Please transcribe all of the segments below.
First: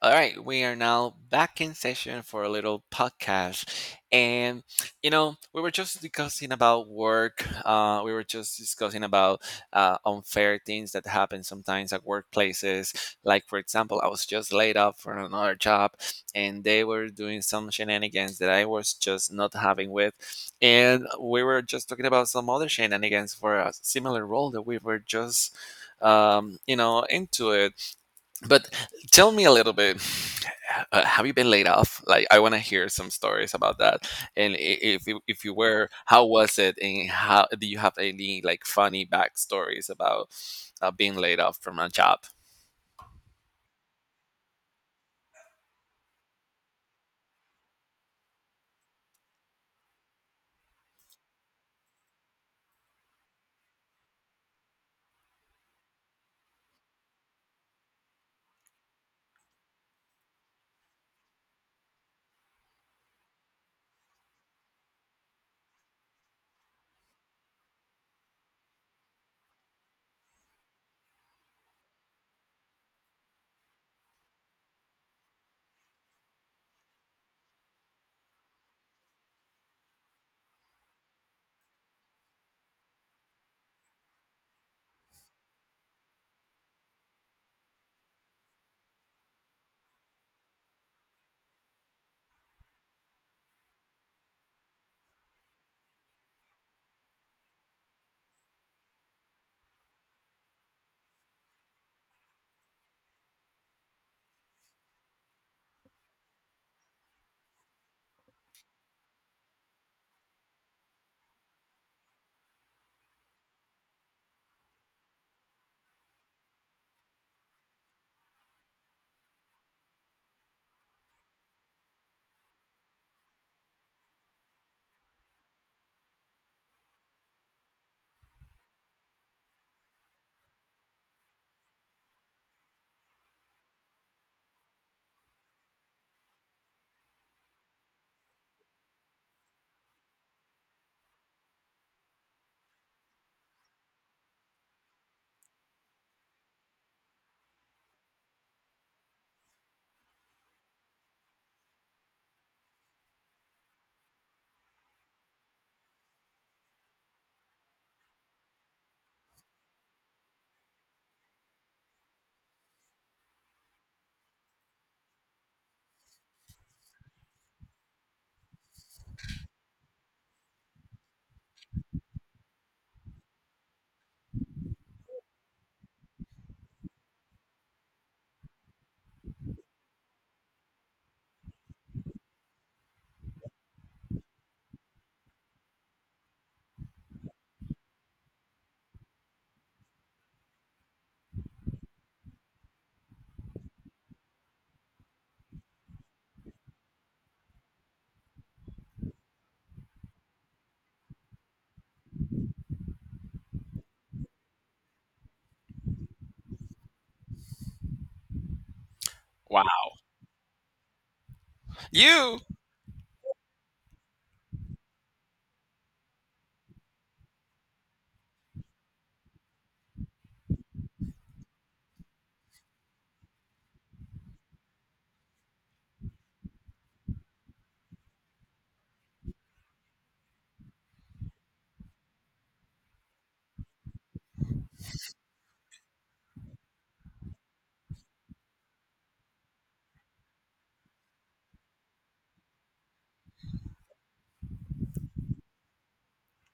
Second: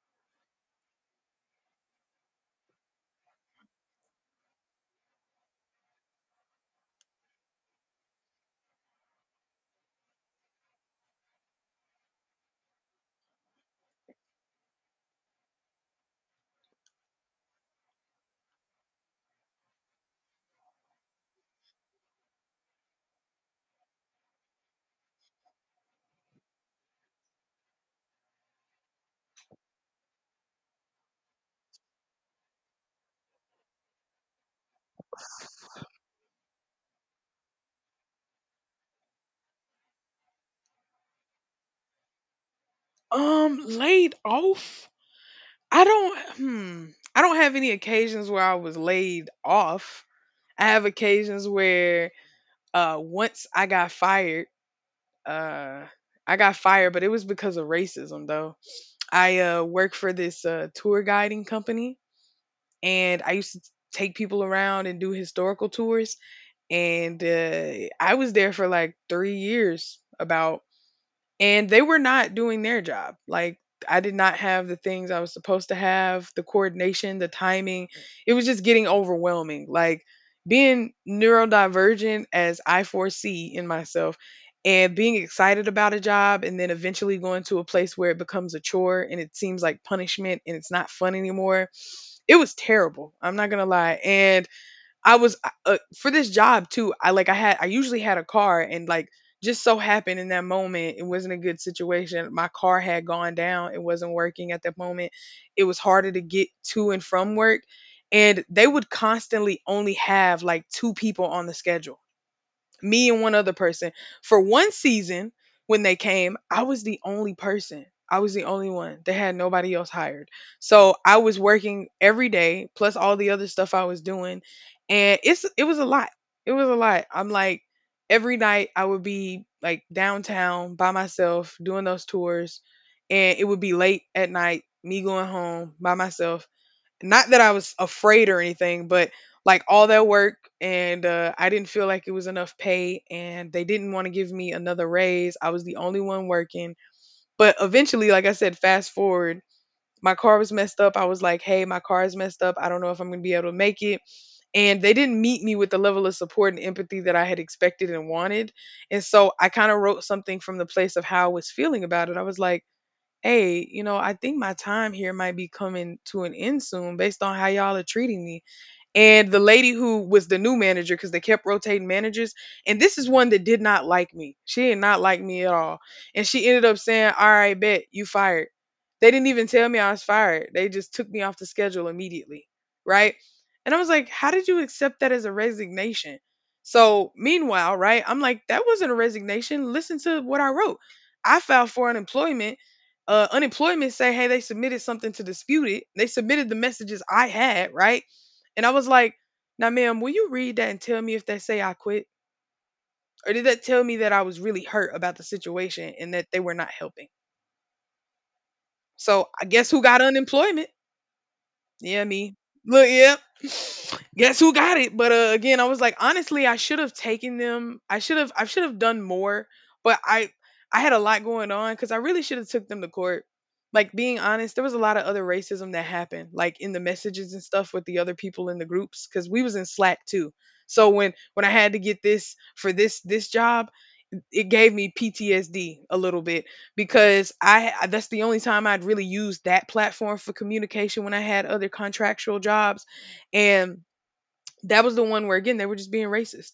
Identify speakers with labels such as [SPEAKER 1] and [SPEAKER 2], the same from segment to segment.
[SPEAKER 1] All right, we are now back in session for a little podcast. And, we were just discussing about work. We were just discussing about unfair things that happen sometimes at workplaces. Like, for example, I was just laid off for another job, and they were doing some shenanigans that I was just not having with. And we were just talking about some other shenanigans for a similar role that we were just, into it, but tell me a little bit. Have you been laid off? Like, I want to hear some stories about that. And if if you were, how was it? And how do you have any like funny backstories about being laid off from a job?
[SPEAKER 2] Laid off? I don't. I don't have any occasions where I was laid off. I have occasions where once I got fired. uh I got fired, but it was because of racism though. I work for this tour guiding company and I used to take people around and do historical tours and I was there for like 3 years about, and they were not doing their job. Like, I did not have the things I was supposed to have, the coordination, the timing. It was just getting overwhelming. Like, being neurodivergent as I foresee in myself and being excited about a job and then eventually going to a place where it becomes a chore and it seems like punishment and it's not fun anymore. It was terrible, I'm not going to lie. And I was for this job too. I like I had I usually had a car, and like, just so happened in that moment it wasn't a good situation. My car had gone down, it wasn't working at that moment. It was harder to get to and from work, and they would constantly only have like two people on the schedule, me and one other person. For one season when they came, I was the only person, I was the only one, they had nobody else hired. So I was working every day plus all the other stuff I was doing, and it was a lot. It was a lot. I'm like, every night I would be like downtown by myself doing those tours, and it would be late at night me going home by myself. Not that I was afraid or anything, but like, all that work, and I didn't feel like it was enough pay and they didn't want to give me another raise. I was the only one working. But eventually, like I said, fast forward, my car was messed up. I was like, hey, my car is messed up, I don't know if I'm going to be able to make it. And they didn't meet me with the level of support and empathy that I had expected and wanted. And so I kind of wrote something from the place of how I was feeling about it. I was like, hey, you know, I think my time here might be coming to an end soon based on how y'all are treating me. And the lady who was the new manager, because they kept rotating managers, and this is one that did not like me, she did not like me at all. And she ended up saying, all right, bet, you fired. They didn't even tell me I was fired, they just took me off the schedule immediately. Right? And I was like, how did you accept that as a resignation? So meanwhile, right, I'm like, that wasn't a resignation, listen to what I wrote. I filed for unemployment. Unemployment say, hey, they submitted something to dispute it, they submitted the messages I had, right? And I was like, now, ma'am, will you read that and tell me if they say I quit? Or did that tell me that I was really hurt about the situation and that they were not helping? So I guess who
[SPEAKER 1] Wow,
[SPEAKER 2] got unemployment? Yeah, me.
[SPEAKER 1] you!
[SPEAKER 2] Look, yeah. Guess who got it? But again, I was like, honestly, I should have taken them. I should have. I should have done more. But I had a lot going on, because I really should have took them to court. Like, being honest, there was a lot of other racism that happened, like in the messages and stuff with the other people in the groups, because we was in Slack too. So when I had to get this for this job, it gave me PTSD a little bit, because I that's the only time I'd really used that platform for communication, when I had other contractual jobs. And that was the one where, again, they were just being racist.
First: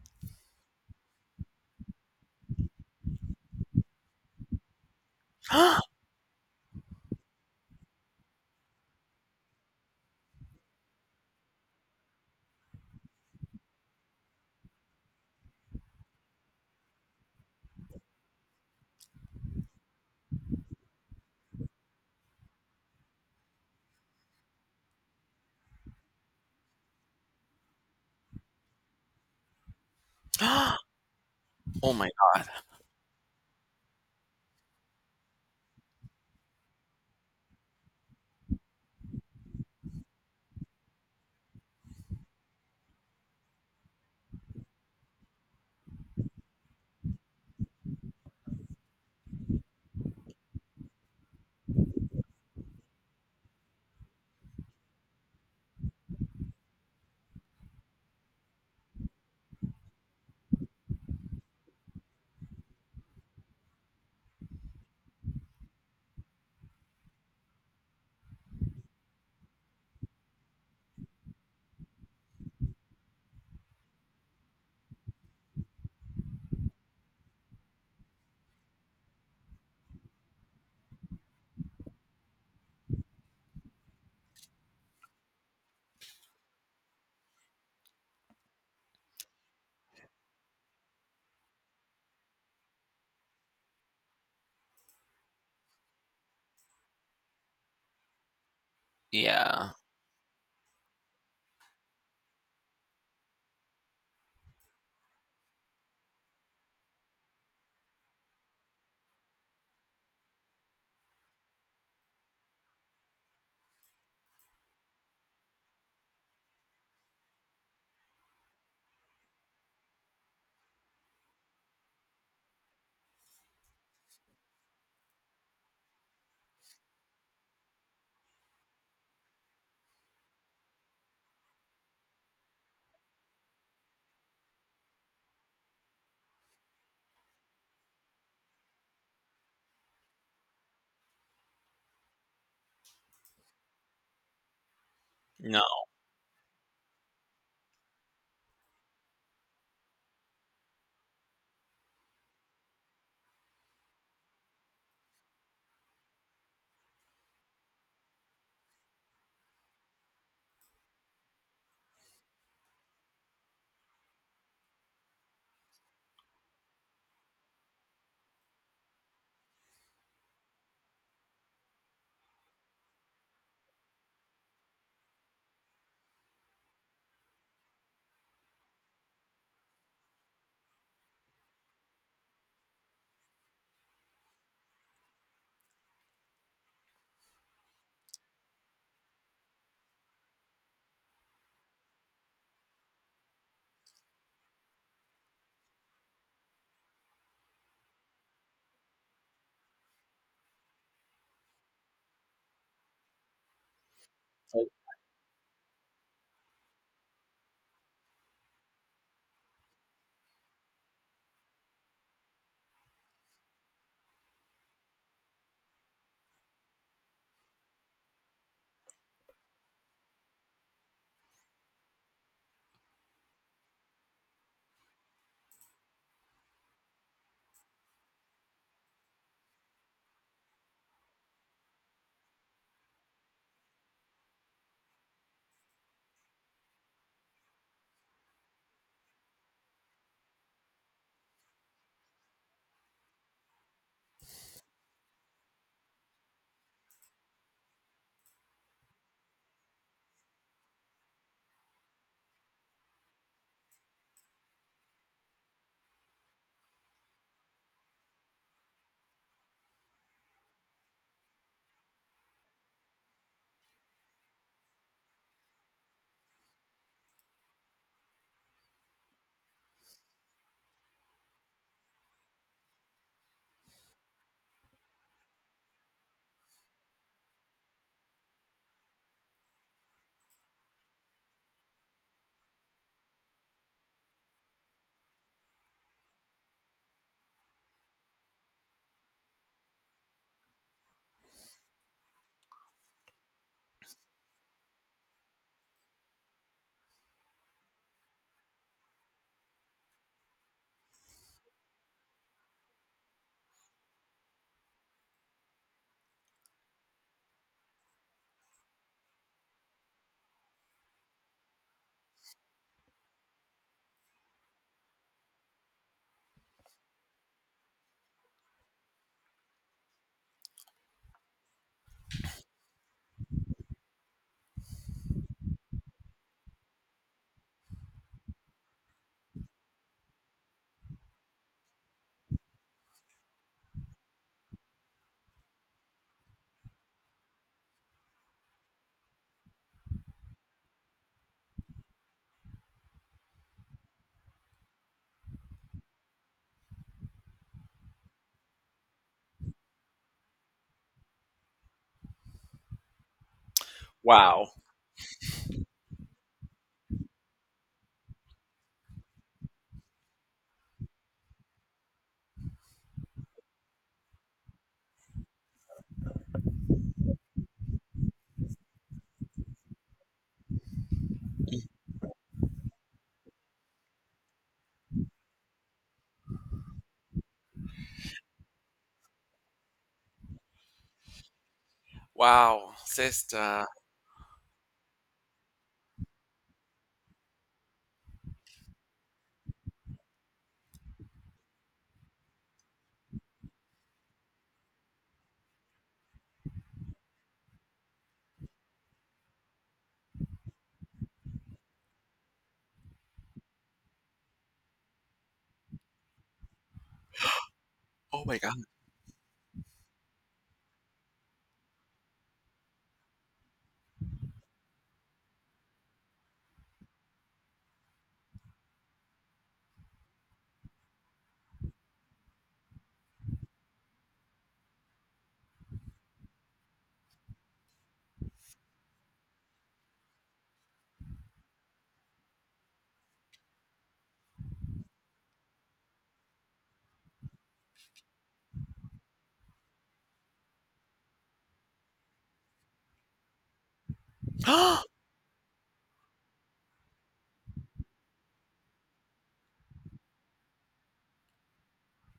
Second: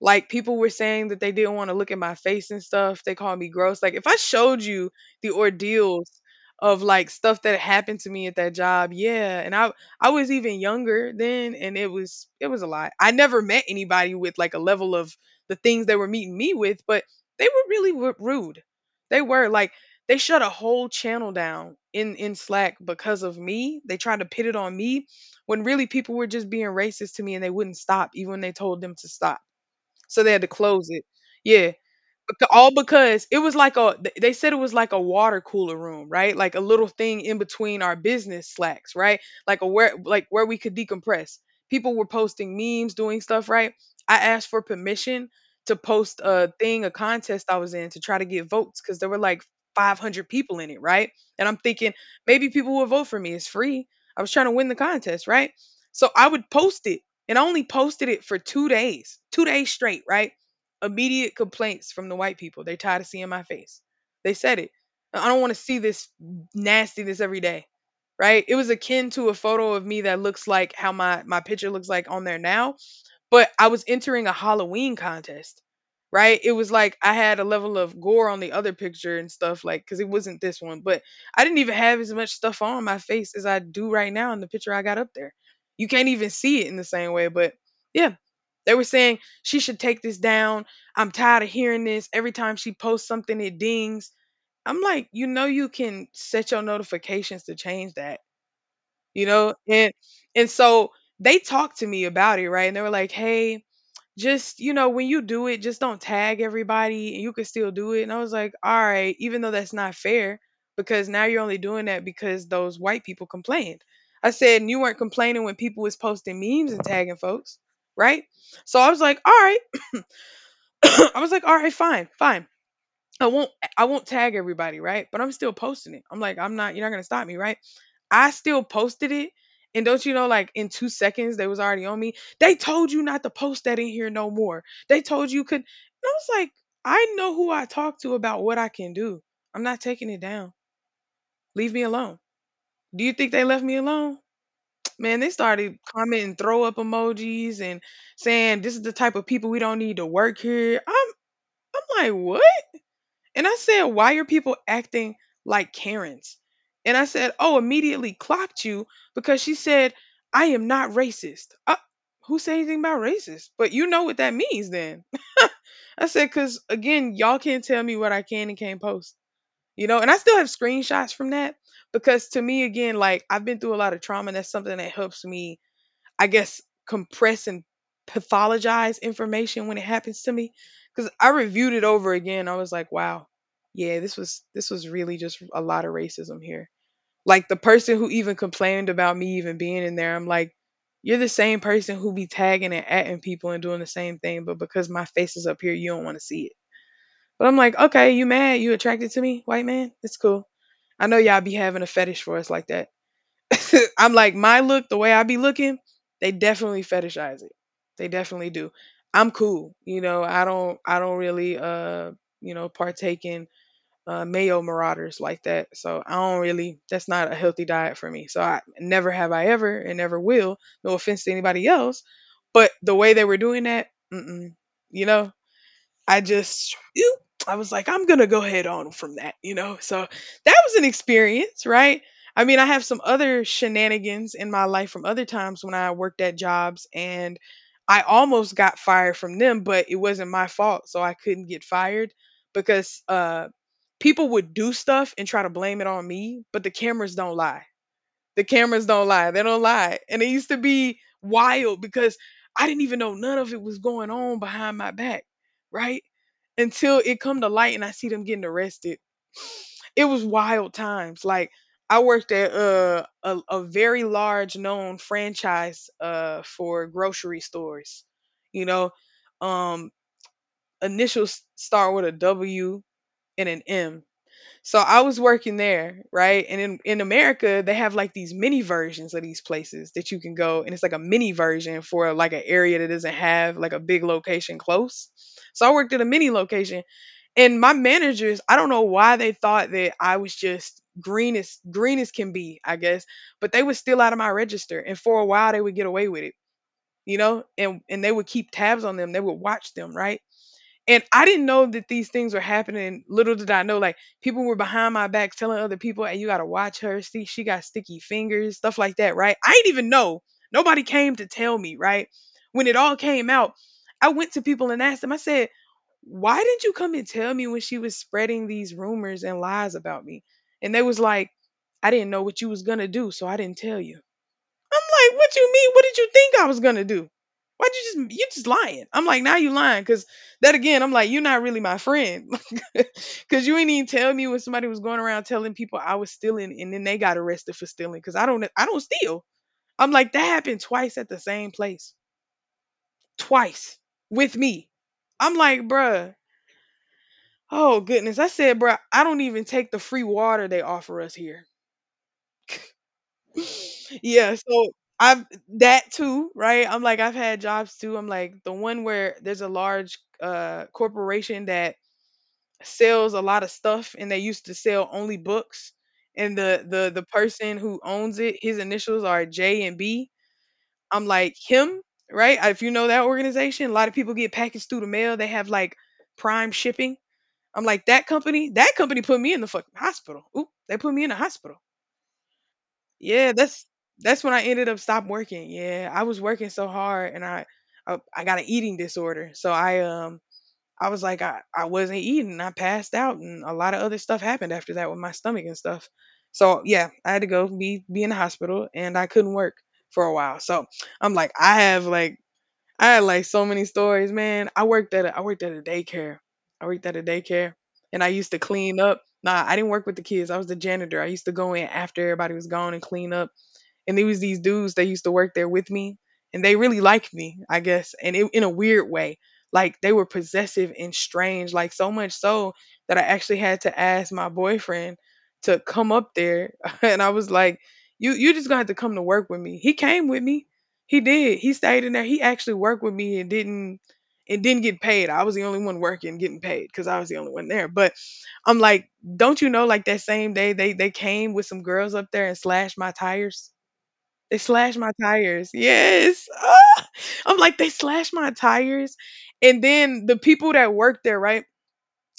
[SPEAKER 2] Like, people were saying that they didn't want to look at my face and stuff. They called me gross. Like, if I showed you the ordeals of like stuff that happened to me at that job, yeah. And I was even younger then, and it was a lot. I never met anybody with like a level of the things they were meeting me with, but they were really rude. They were like, they shut a whole channel down in Slack because of me. They tried to pit it on me when really people were just being racist to me and they wouldn't stop even when they told them to stop. So they had to close it. Yeah.
[SPEAKER 1] Oh my god!
[SPEAKER 2] All because it was like a they said it was like a water cooler room, right, like a little thing in between our business Slacks, right, like a where we could decompress. People were posting memes, doing stuff, right? I asked for permission to post a thing, a contest I was in, to try to get votes, because there were like 500 people in it, right? And I'm thinking, maybe people will vote for me, it's free. I was trying to win the contest, right? So I would post it, and I only posted it for 2 days, 2 days straight, right? Immediate complaints from the white people. They tired of seeing my face. They said it. I don't want to see this nastiness every day. Right? It was akin to a photo of me that looks like how my picture looks like on there now, but I was entering a Halloween contest, right? It was like I had a level of gore on the other picture and stuff, like, because it wasn't this one. But I didn't even have as much stuff on my face as I do right now in the picture I got up there. You can't even see it in the same way. But yeah, they were saying, she should take this down. I'm tired of hearing this. Every time she posts something, it dings. I'm like, you know, you can set your notifications to change that, you know?
[SPEAKER 1] Yeah.
[SPEAKER 2] And so they talked to me about it, right? And they were like, hey, just, you know, when you do it, just don't tag everybody and you can still do it. And I was like, all right, even though that's not fair, because now you're only doing that because those white people complained. I said, and you weren't complaining when people was posting memes and tagging folks, right? So I was like, all right. I was like, all right, fine, I won't, I won't tag everybody, right, but I'm still posting it. I'm like, I'm not you're not going to stop me, right? I still posted it. And don't you know, like in 2 seconds, they was already on me. They told you not to post that in here no more. They told you could. And I was like, I know who I talk to about what I can do. I'm not taking it down. Leave me alone. Do you think they left me alone? Man, they started
[SPEAKER 1] No.
[SPEAKER 2] commenting throw up emojis and saying, this is the type of people we don't need to work here. I'm like, what? And I said, why are people acting like Karens? And I said, oh, immediately clocked you, because she said, I am not racist. Who said anything about racist? But you know what that means then. I said, because again, y'all can't tell me what I can and can't post, you know? And I still have screenshots from that, because to me, again, like, I've been through a lot of trauma, and that's something that helps me, I guess, compress and pathologize information when it happens to me. Because I reviewed it over again. I was like, wow, yeah, this was really just a lot of racism here. Like, the person who even complained about me even being in there, I'm like, you're the same person who be tagging and atting people and doing the same thing, but because my face is up here, you don't want to see it. But I'm like, okay, you mad? You attracted to me, white man? It's cool. I know y'all be having a fetish for us like that. I'm like, my look, the way I be looking, they definitely fetishize it. They definitely do. I'm cool, you know. I don't really, you know, partake in mayo marauders like that. So I don't really. That's not a healthy diet for me. So I never have I ever, and never will. No offense to anybody else, but the way they were doing that, mm-mm, you know, I just ew, I was like, I'm gonna go head on from that. So that was an experience, right? I mean, I have some other shenanigans in my life from other times when I worked at jobs and I almost got fired from them, but it wasn't my fault, so I couldn't get fired because people would do stuff and try to blame it on me, but the cameras don't lie. The cameras don't lie. They don't lie. And it used to be wild because I didn't even know none of it was going on behind my back, right? Until it come to light and I see them getting arrested. It was wild times. Like I worked at a very large known franchise for grocery stores. You know, um initials start with a W and an M, so I was working there, right? And in America, they have like these mini versions of these places that you can go, and it's like a mini version for like an area that doesn't have like a big location close. So I worked at a mini location, and my managers, I don't know why they thought that I was just green as can be, I guess, but they were still out of my register, and for a while they would get away with it, you know, and they would keep tabs on them, they would watch them, right? And I didn't know that these things were happening. Little did I know, like people were behind my back telling other people, "Hey, you gotta watch her. See, she got sticky fingers, stuff like that." Right? I didn't even know. Nobody came to tell me. Right? When it all came out, I went to people and asked them. I said, "Why didn't you come and tell me when she was spreading these rumors and lies about me?" And they was like, "I didn't know what you was gonna do, so I didn't tell you." I'm like, what you mean? What did you think I was gonna do? Why'd you just lying? I'm like, now you lying, cause that again, I'm like, you're not really my friend, cause you ain't even tell me when somebody was going around telling people I was stealing, and then they got arrested for stealing, cause I don't steal. I'm like, that happened twice at the same place, twice with me. I'm like, bruh, oh goodness, I said, bruh, I don't even take the free water they offer us here. Yeah,
[SPEAKER 1] Wow.
[SPEAKER 2] so I've that too, right? I'm like I've had jobs too. I'm like the one where there's a large corporation that sells a lot of stuff and they used to sell only books, and the person who owns it, his initials are J and B. I'm like him, right? If you know that organization, a lot of people get packaged through the mail. They have like prime shipping. I'm like that company put me in the fucking hospital. Oop, they put me in the hospital.
[SPEAKER 1] Wow,
[SPEAKER 2] Yeah, that's
[SPEAKER 1] sister.
[SPEAKER 2] that's when I ended up stop working. Yeah, I was working so hard, and I got an eating disorder. So I was like I wasn't eating. I passed out, and a lot of other stuff happened after that with my stomach and stuff. So yeah, I had to go be in the hospital, and I couldn't work for a while. So I'm like I have like I had like so many stories, man. I worked at a daycare. I worked at a daycare, and I
[SPEAKER 1] Oh
[SPEAKER 2] used to
[SPEAKER 1] my
[SPEAKER 2] clean up. Nah, I didn't work with the kids. I was the janitor. I used to go in after everybody was gone and clean up, and there was these dudes that used to work there with me, and they really liked me, I guess, and it, in a weird way, like, they were possessive and strange, like so much so that I actually had to ask my boyfriend to come up there and I was like, you just gonna have to come to work with me. He came with me. He did. He stayed in there. He actually worked with me, and didn't get paid. I was the only one working getting paid because I was the only one there. But I'm like, don't you know, like that same day they came with some girls up there and slashed my tires. They slashed
[SPEAKER 1] god.
[SPEAKER 2] my tires. Yes. I'm like, they slashed my tires. And then the people that worked there, right?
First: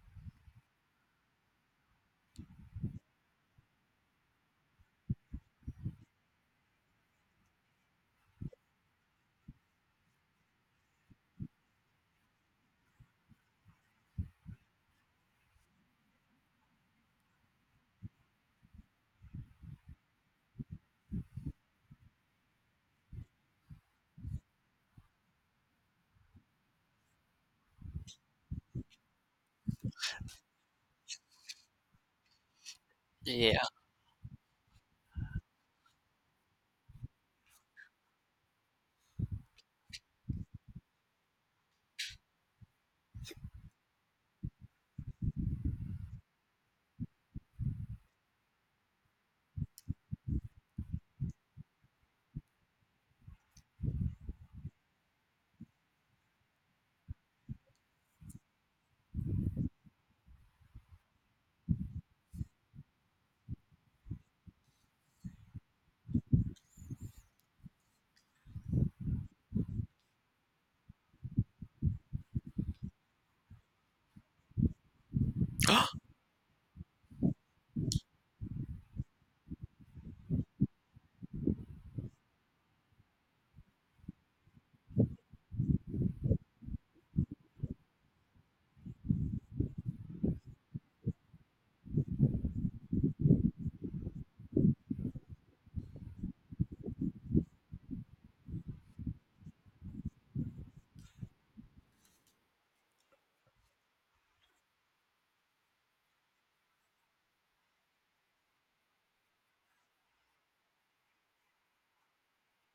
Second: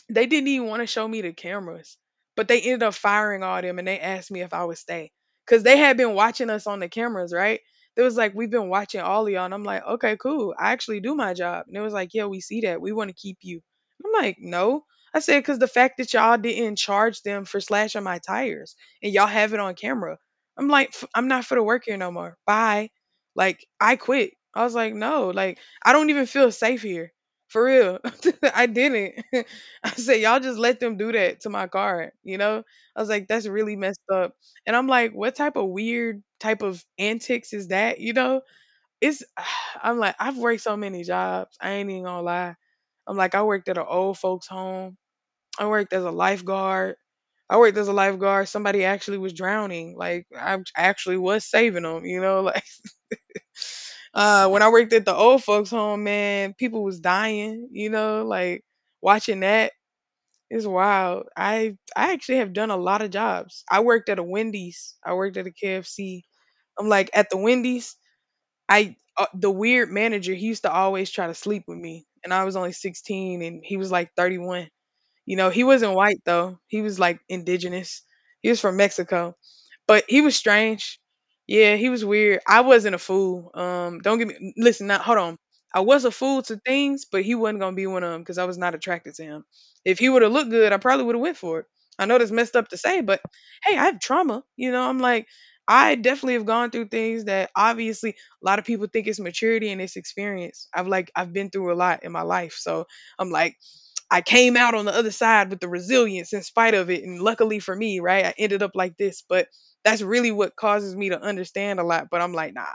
[SPEAKER 2] They didn't even want to show me the cameras, but they ended up firing all them, and they asked me if I would stay because they had been watching us on the cameras, right? They was like, we've been watching all of y'all. And I'm like, okay, cool. I actually do my job. And it was like, yeah, we see that. We want to keep you. I'm like, no. I said, because the fact that y'all didn't charge them for slashing my tires, and y'all have it on camera. I'm like, I'm not for the work here no more. Bye. Like, I quit." I was like, no, like, I don't even feel safe here. For real. I didn't. I said, y'all just let them do that to my car, you know? I was like, that's
[SPEAKER 1] Yeah.
[SPEAKER 2] really messed up. And I'm like, what type of weird type of antics is that, you know? It's, I'm like, I've worked so many jobs. I ain't even gonna lie. I'm like, I worked at an old folks home. I worked as a lifeguard. I worked as a lifeguard. Somebody actually was drowning. Like, I actually was saving them, you know? Like, when I worked at the old folks home, man, people was dying, you know? Like, watching that, it's wild. I actually have done a lot of jobs. I worked at a Wendy's. I worked at a KFC. I'm like at the Wendy's. I The weird manager. He used to always try to sleep with me, and I was only 16, and he was like 31. You know, he wasn't white though. He was like indigenous. He was from Mexico. But he was strange. Yeah, he was weird. I wasn't a fool. Don't get me, listen, not hold on. I was a fool to things, but he wasn't gonna be one of them because I was not attracted to him. If he would have looked good, I probably would have went for it. I know that's messed up to say, but hey, I have trauma. You know, I'm like, I definitely have gone through things that obviously a lot of people think it's maturity and it's experience. I've Like, I've been through a lot in my life. So I'm like, I came out on the other side with the resilience in spite of it. And luckily for me, right, I ended up like this. But that's really what causes me to understand a lot. But I'm like, nah,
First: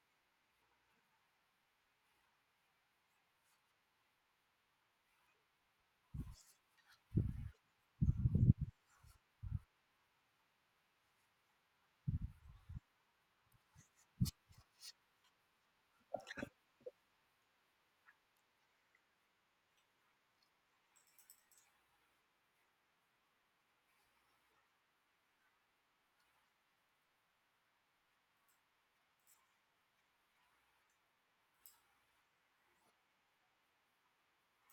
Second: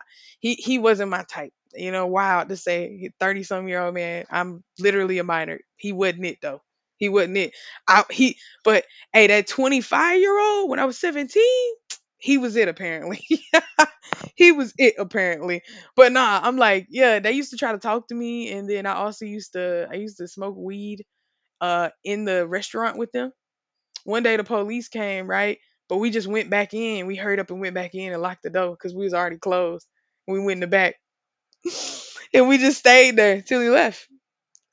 [SPEAKER 2] he wasn't my type. You know, wild to say, 30 some year old man. I'm literally a minor. He wasn't it though. He wasn't it. I he. But hey, that 25-year old when I was 17, he was it apparently. He was it apparently. But nah, I'm like, yeah, they used to try to talk to me, and then I also used to smoke weed in the restaurant with them. One day the police came, right? But we just went back in. We hurried up and went back in and locked the door because we was already closed. We went in the back and we just stayed there till he left.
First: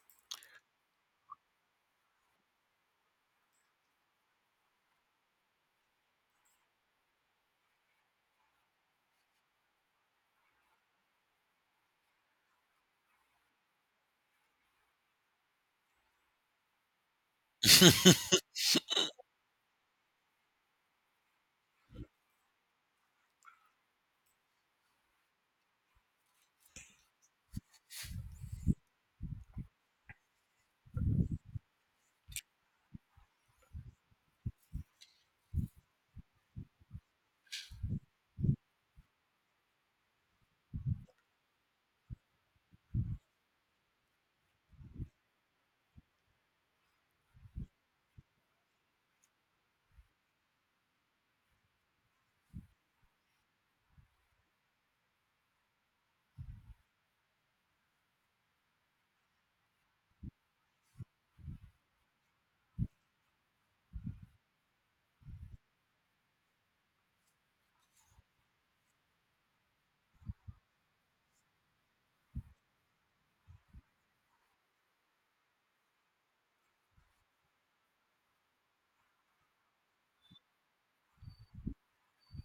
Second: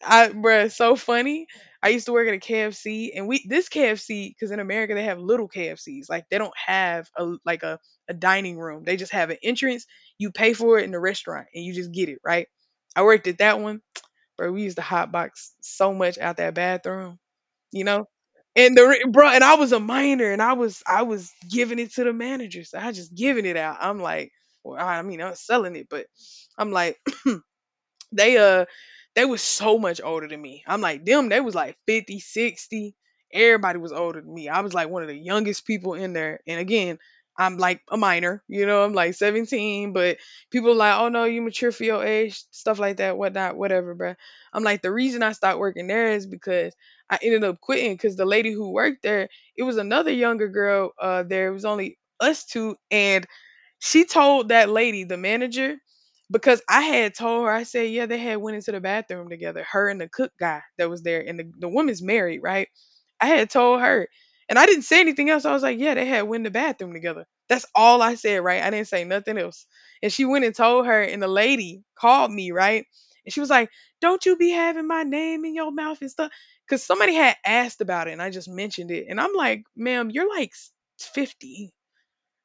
[SPEAKER 2] I bruh, so funny. I used to work at a KFC, and we this KFC, because in America they have little KFCs. Like they don't have a like a dining room. They just have an entrance. You pay for it in the restaurant and you just get it, right? I worked at that one. Bro, we used to hotbox so much out that bathroom you know. And bro, and I was a minor, and I was giving it to the managers. I just giving it out. I'm like, well, I mean, I was selling it, but I'm like, they uh they was so much older than me. I'm like them, they was like 50, 60. Everybody was older than me. I was like one of the youngest people in there. And again, I'm like a minor, you know, I'm like 17, but people are like, oh no, you mature for your age, stuff like that, whatnot, whatever, bruh. I'm like, the reason I stopped working there is because I ended up quitting because the lady who worked there, it was another younger girl there. It was only us two. And she told that lady, the manager, because I had told her. I said, yeah, they had went into the bathroom together, her and the cook guy that was there, and the woman's married, right? I had told her, and I didn't say anything else. I was like, yeah, they had went in the bathroom together. That's all I said, right? I didn't say nothing else. And she went and told her, and the lady called me, right? And she was like, don't you be having my name in your mouth and stuff. Cause somebody had asked about it, and I just mentioned it. And I'm like, ma'am, you're like 50.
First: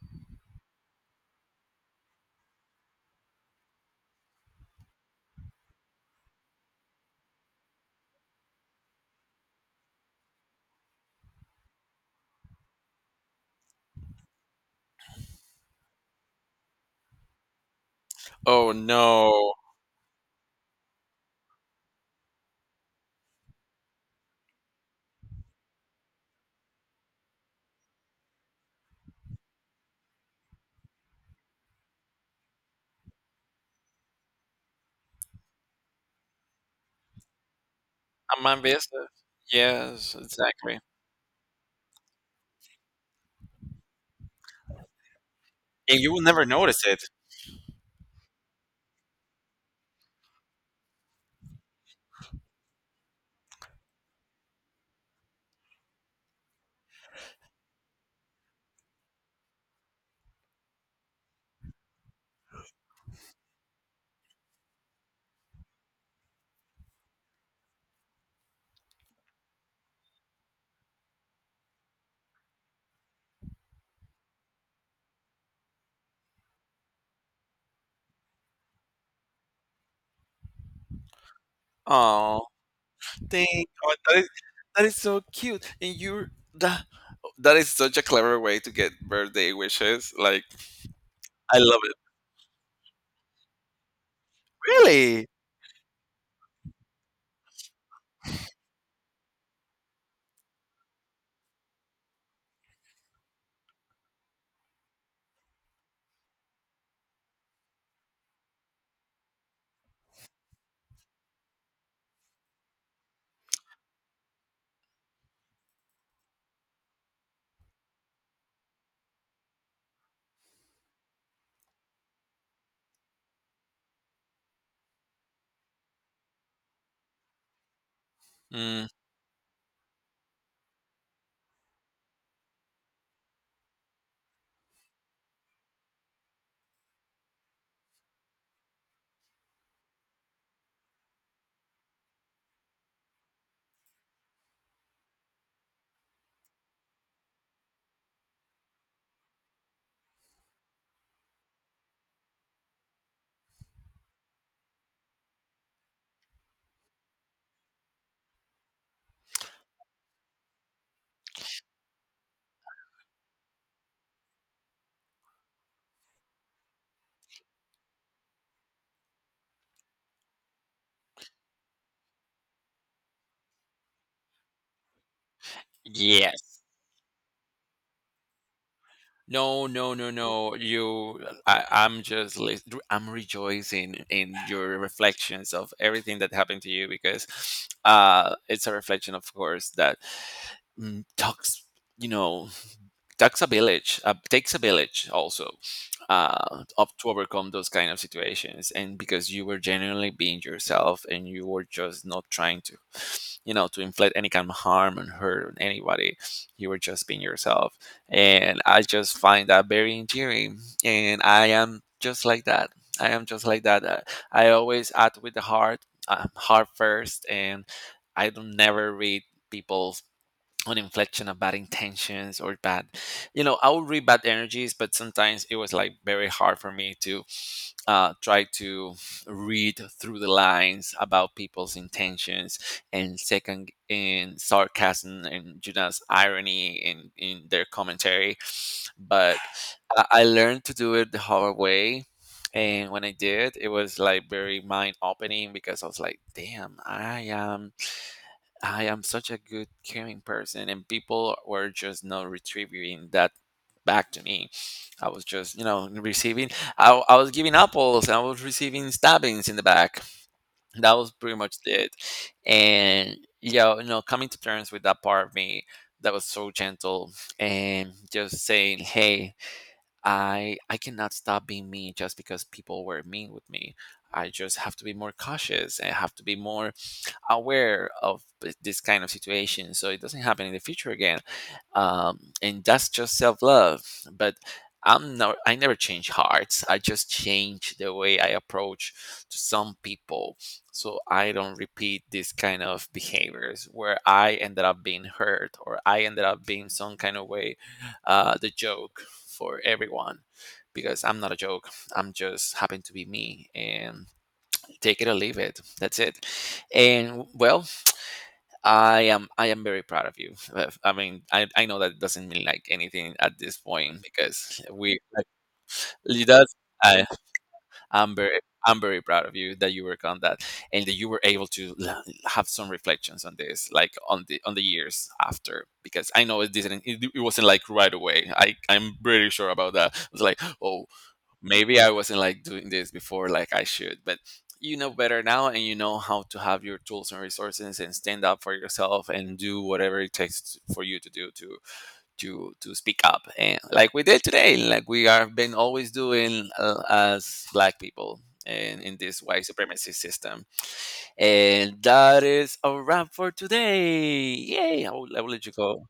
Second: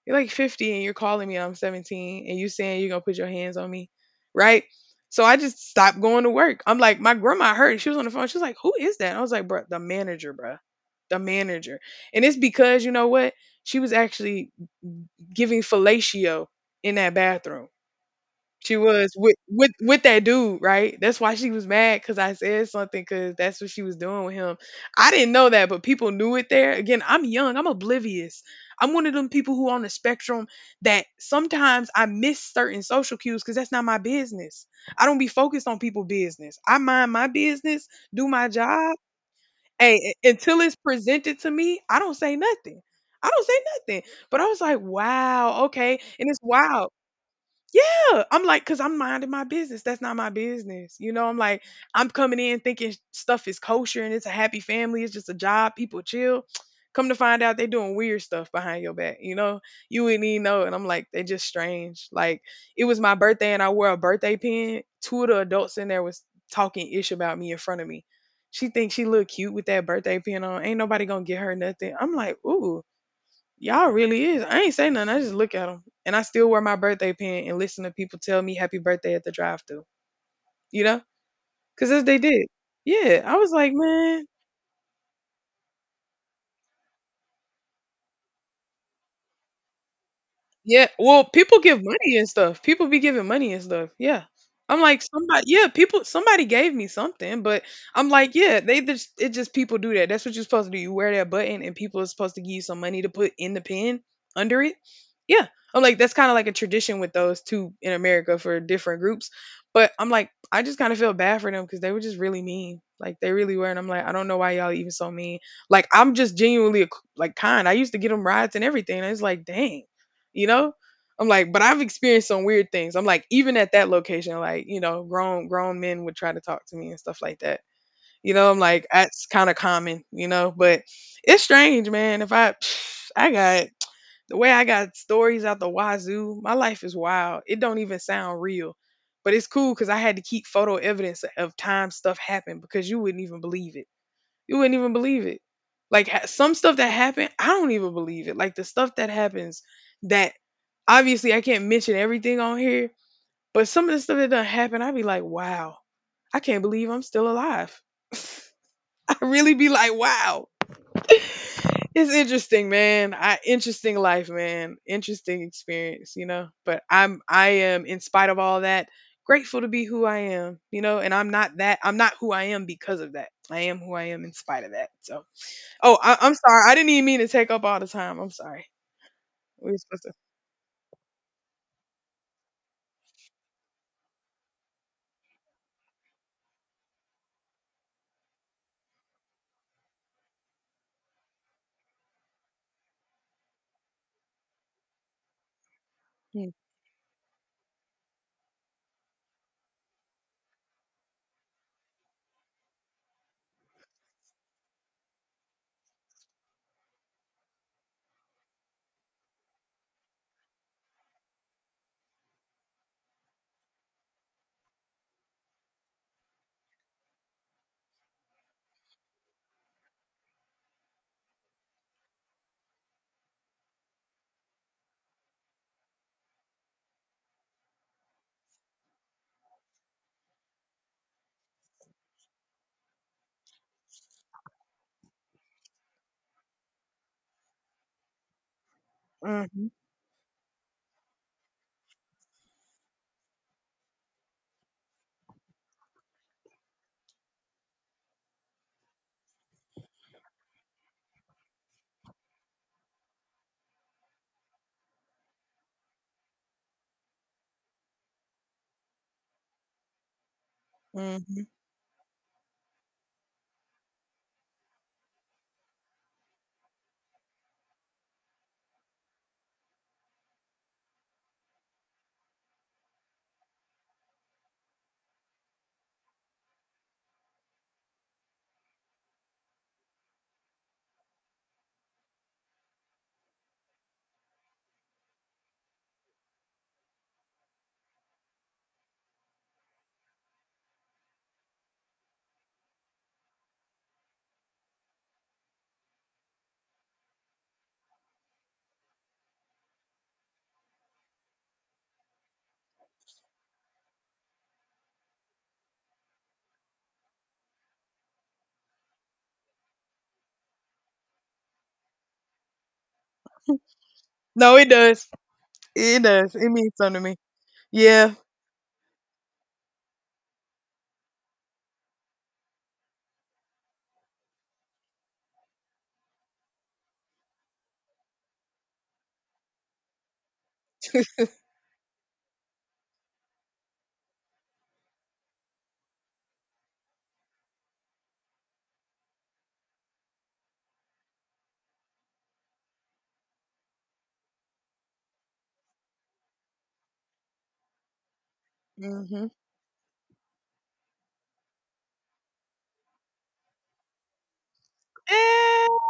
[SPEAKER 2] You're like 50 and you're calling me and I'm 17 and you saying you're going to put your hands on me, right? So I just stopped going to work. I'm like, my grandma heard. She was on the phone. She was like, who is that? I was like, bruh, the manager, bruh. The manager. And it's because, you know what? She was actually giving fellatio in that bathroom.
[SPEAKER 1] Oh
[SPEAKER 2] She was with
[SPEAKER 1] no.
[SPEAKER 2] with with that dude, right? That's why she was mad because I said something, because that's what she was doing with him. I didn't know that, but people knew it there. Again, I'm young, I'm oblivious. I'm one of them people who on the spectrum that sometimes I miss certain social cues because that's not my business. I don't be focused on people' business. I mind my business, do my
[SPEAKER 1] I'm
[SPEAKER 2] job.
[SPEAKER 1] invasive.
[SPEAKER 2] Hey,
[SPEAKER 1] Yes,
[SPEAKER 2] until it's
[SPEAKER 1] exactly.
[SPEAKER 2] presented to me, I don't say nothing. I don't say nothing. But I was like, wow, okay.
[SPEAKER 1] And you will
[SPEAKER 2] And it's
[SPEAKER 1] never notice
[SPEAKER 2] wild,
[SPEAKER 1] it.
[SPEAKER 2] yeah. I'm like, cause I'm minding my business. That's not my business. You know, I'm like, I'm coming in thinking stuff is kosher and it's a happy family. It's just a job. People chill. Come to find out, they doing weird stuff behind your back. You wouldn't even know. And I'm like, they just strange. Like, it was my birthday and I wore a birthday pin. Two of the adults in there was talking ish about me in front of me. She thinks she look cute with that birthday pin on. Ain't nobody gonna get her nothing. I'm like, ooh. Y'all really is. I ain't say nothing. I just look at them. And I still wear my birthday pin and listen to people tell me happy birthday at the drive thru, you know? Because as they
[SPEAKER 1] Oh,
[SPEAKER 2] did. Yeah. I was
[SPEAKER 1] dang.
[SPEAKER 2] like,
[SPEAKER 1] Oh, that
[SPEAKER 2] man.
[SPEAKER 1] is, that is so cute. And you're that, that is such a clever way to get birthday wishes. Like,
[SPEAKER 2] Yeah, well, people
[SPEAKER 1] I
[SPEAKER 2] give
[SPEAKER 1] love it.
[SPEAKER 2] money and stuff. People be giving money and stuff. Yeah. I'm like,
[SPEAKER 1] Really?
[SPEAKER 2] somebody, yeah, people, somebody gave me something, but I'm like, yeah, they just it just people do that. That's what you're supposed to do. You wear that button and people are supposed to give you some money to put in the pen under it. Yeah. I'm like, that's kind of like a tradition with those two in America for different groups. But I'm like, I just kind of feel bad for them because they were just really mean. Like they really were. And I'm like, I don't know why y'all even so mean. Like I'm just genuinely like kind. I used to get them rides and everything. And it's like, dang, you know? I'm like, but I've experienced some weird things. I'm like, even at that location, like, you know, grown men would try to talk to me and stuff like that. You know, I'm like,
[SPEAKER 1] Mm,
[SPEAKER 2] that's kind of common, you know, but it's strange, man. If I I got the way I got stories out the wazoo. My life is wild. It don't even sound real. But it's cool because I had to keep photo evidence of time stuff happened, because you wouldn't even believe it. You wouldn't even believe it. Like some stuff that happened, I don't even believe it. Like the stuff that happens that obviously I can't mention everything on here, but some of the stuff that done happened, I'd be like, wow, I can't believe I'm still alive. I really be like, wow. It's interesting, man. I interesting life, man. Interesting experience, you know. But I am in spite of all that grateful to be who I am, you know, and I'm not who I am because of that. I am who I am in spite of that. So, oh, I'm sorry.
[SPEAKER 1] yes.
[SPEAKER 2] I didn't even mean to take up all the time. I'm sorry.
[SPEAKER 1] No,
[SPEAKER 2] We were
[SPEAKER 1] no,
[SPEAKER 2] supposed
[SPEAKER 1] no,
[SPEAKER 2] to.
[SPEAKER 1] no. You, I'm just, I'm rejoicing in your reflections of everything that happened to you because it's a reflection, of course, that mm, talks, you know, takes a village, takes a village also
[SPEAKER 2] Mm.
[SPEAKER 1] up to overcome those kind of situations, and because you were genuinely being yourself and you were just not trying to, you know, to inflict any kind of harm and hurt on anybody. You were just being yourself, and I just find that very endearing. And I am just like that. I am just like that. I always act with the heart, heart first, and I don't never read people on inflection of bad intentions or bad, you know. I would read bad energies, but sometimes it was like very hard for me to try to read through the lines about people's intentions and second in sarcasm and Judas irony in their commentary. But I learned to do it the hard way, and when I did, it was like very mind opening because I was like, damn, I am, I am such a good caring person, and people were just not retrieving that back to me. I was just, you know, receiving. I was giving apples, and I was receiving stabbings in the back. That was
[SPEAKER 2] Mm-hmm.
[SPEAKER 1] pretty
[SPEAKER 2] Hmm.
[SPEAKER 1] much it. And yeah, you know, coming to terms with that part of me that was so gentle, and just saying, "Hey, I cannot stop being mean just because people were mean with me. I just have to be more cautious and have to be more aware of this kind of situation so it doesn't happen in the future again, and that's just self-love. But I'm not, I never change hearts. I just change the way I approach to some people, so I don't repeat this kind of behaviors where I ended up being hurt, or I ended up being some kind of way, the joke for everyone, because I'm not a joke. I'm just happen to be me, and take it or leave it. That's it. And well, I am very proud of you. I mean I know that doesn't mean like anything at this point
[SPEAKER 2] No,
[SPEAKER 1] because
[SPEAKER 2] it
[SPEAKER 1] we
[SPEAKER 2] does.
[SPEAKER 1] like,
[SPEAKER 2] It
[SPEAKER 1] it
[SPEAKER 2] does. It
[SPEAKER 1] does.
[SPEAKER 2] means something
[SPEAKER 1] i
[SPEAKER 2] to me. Yeah.
[SPEAKER 1] i'm very, I'm very proud of you, that you work on that, and that you were able to have some reflections on this, like on the, on the years after, because I know it didn't, it wasn't like right away. I'm pretty sure about that. It's like, oh, maybe I wasn't like doing this before like I should, but you know better now, and you know how to have your tools and resources and stand up for yourself and do whatever it takes for you to do to speak up. And like we did today, like we are been always doing, as black people in this
[SPEAKER 2] Hmm.
[SPEAKER 1] white supremacy system. And that is a wrap for today. Yay. I will let you go.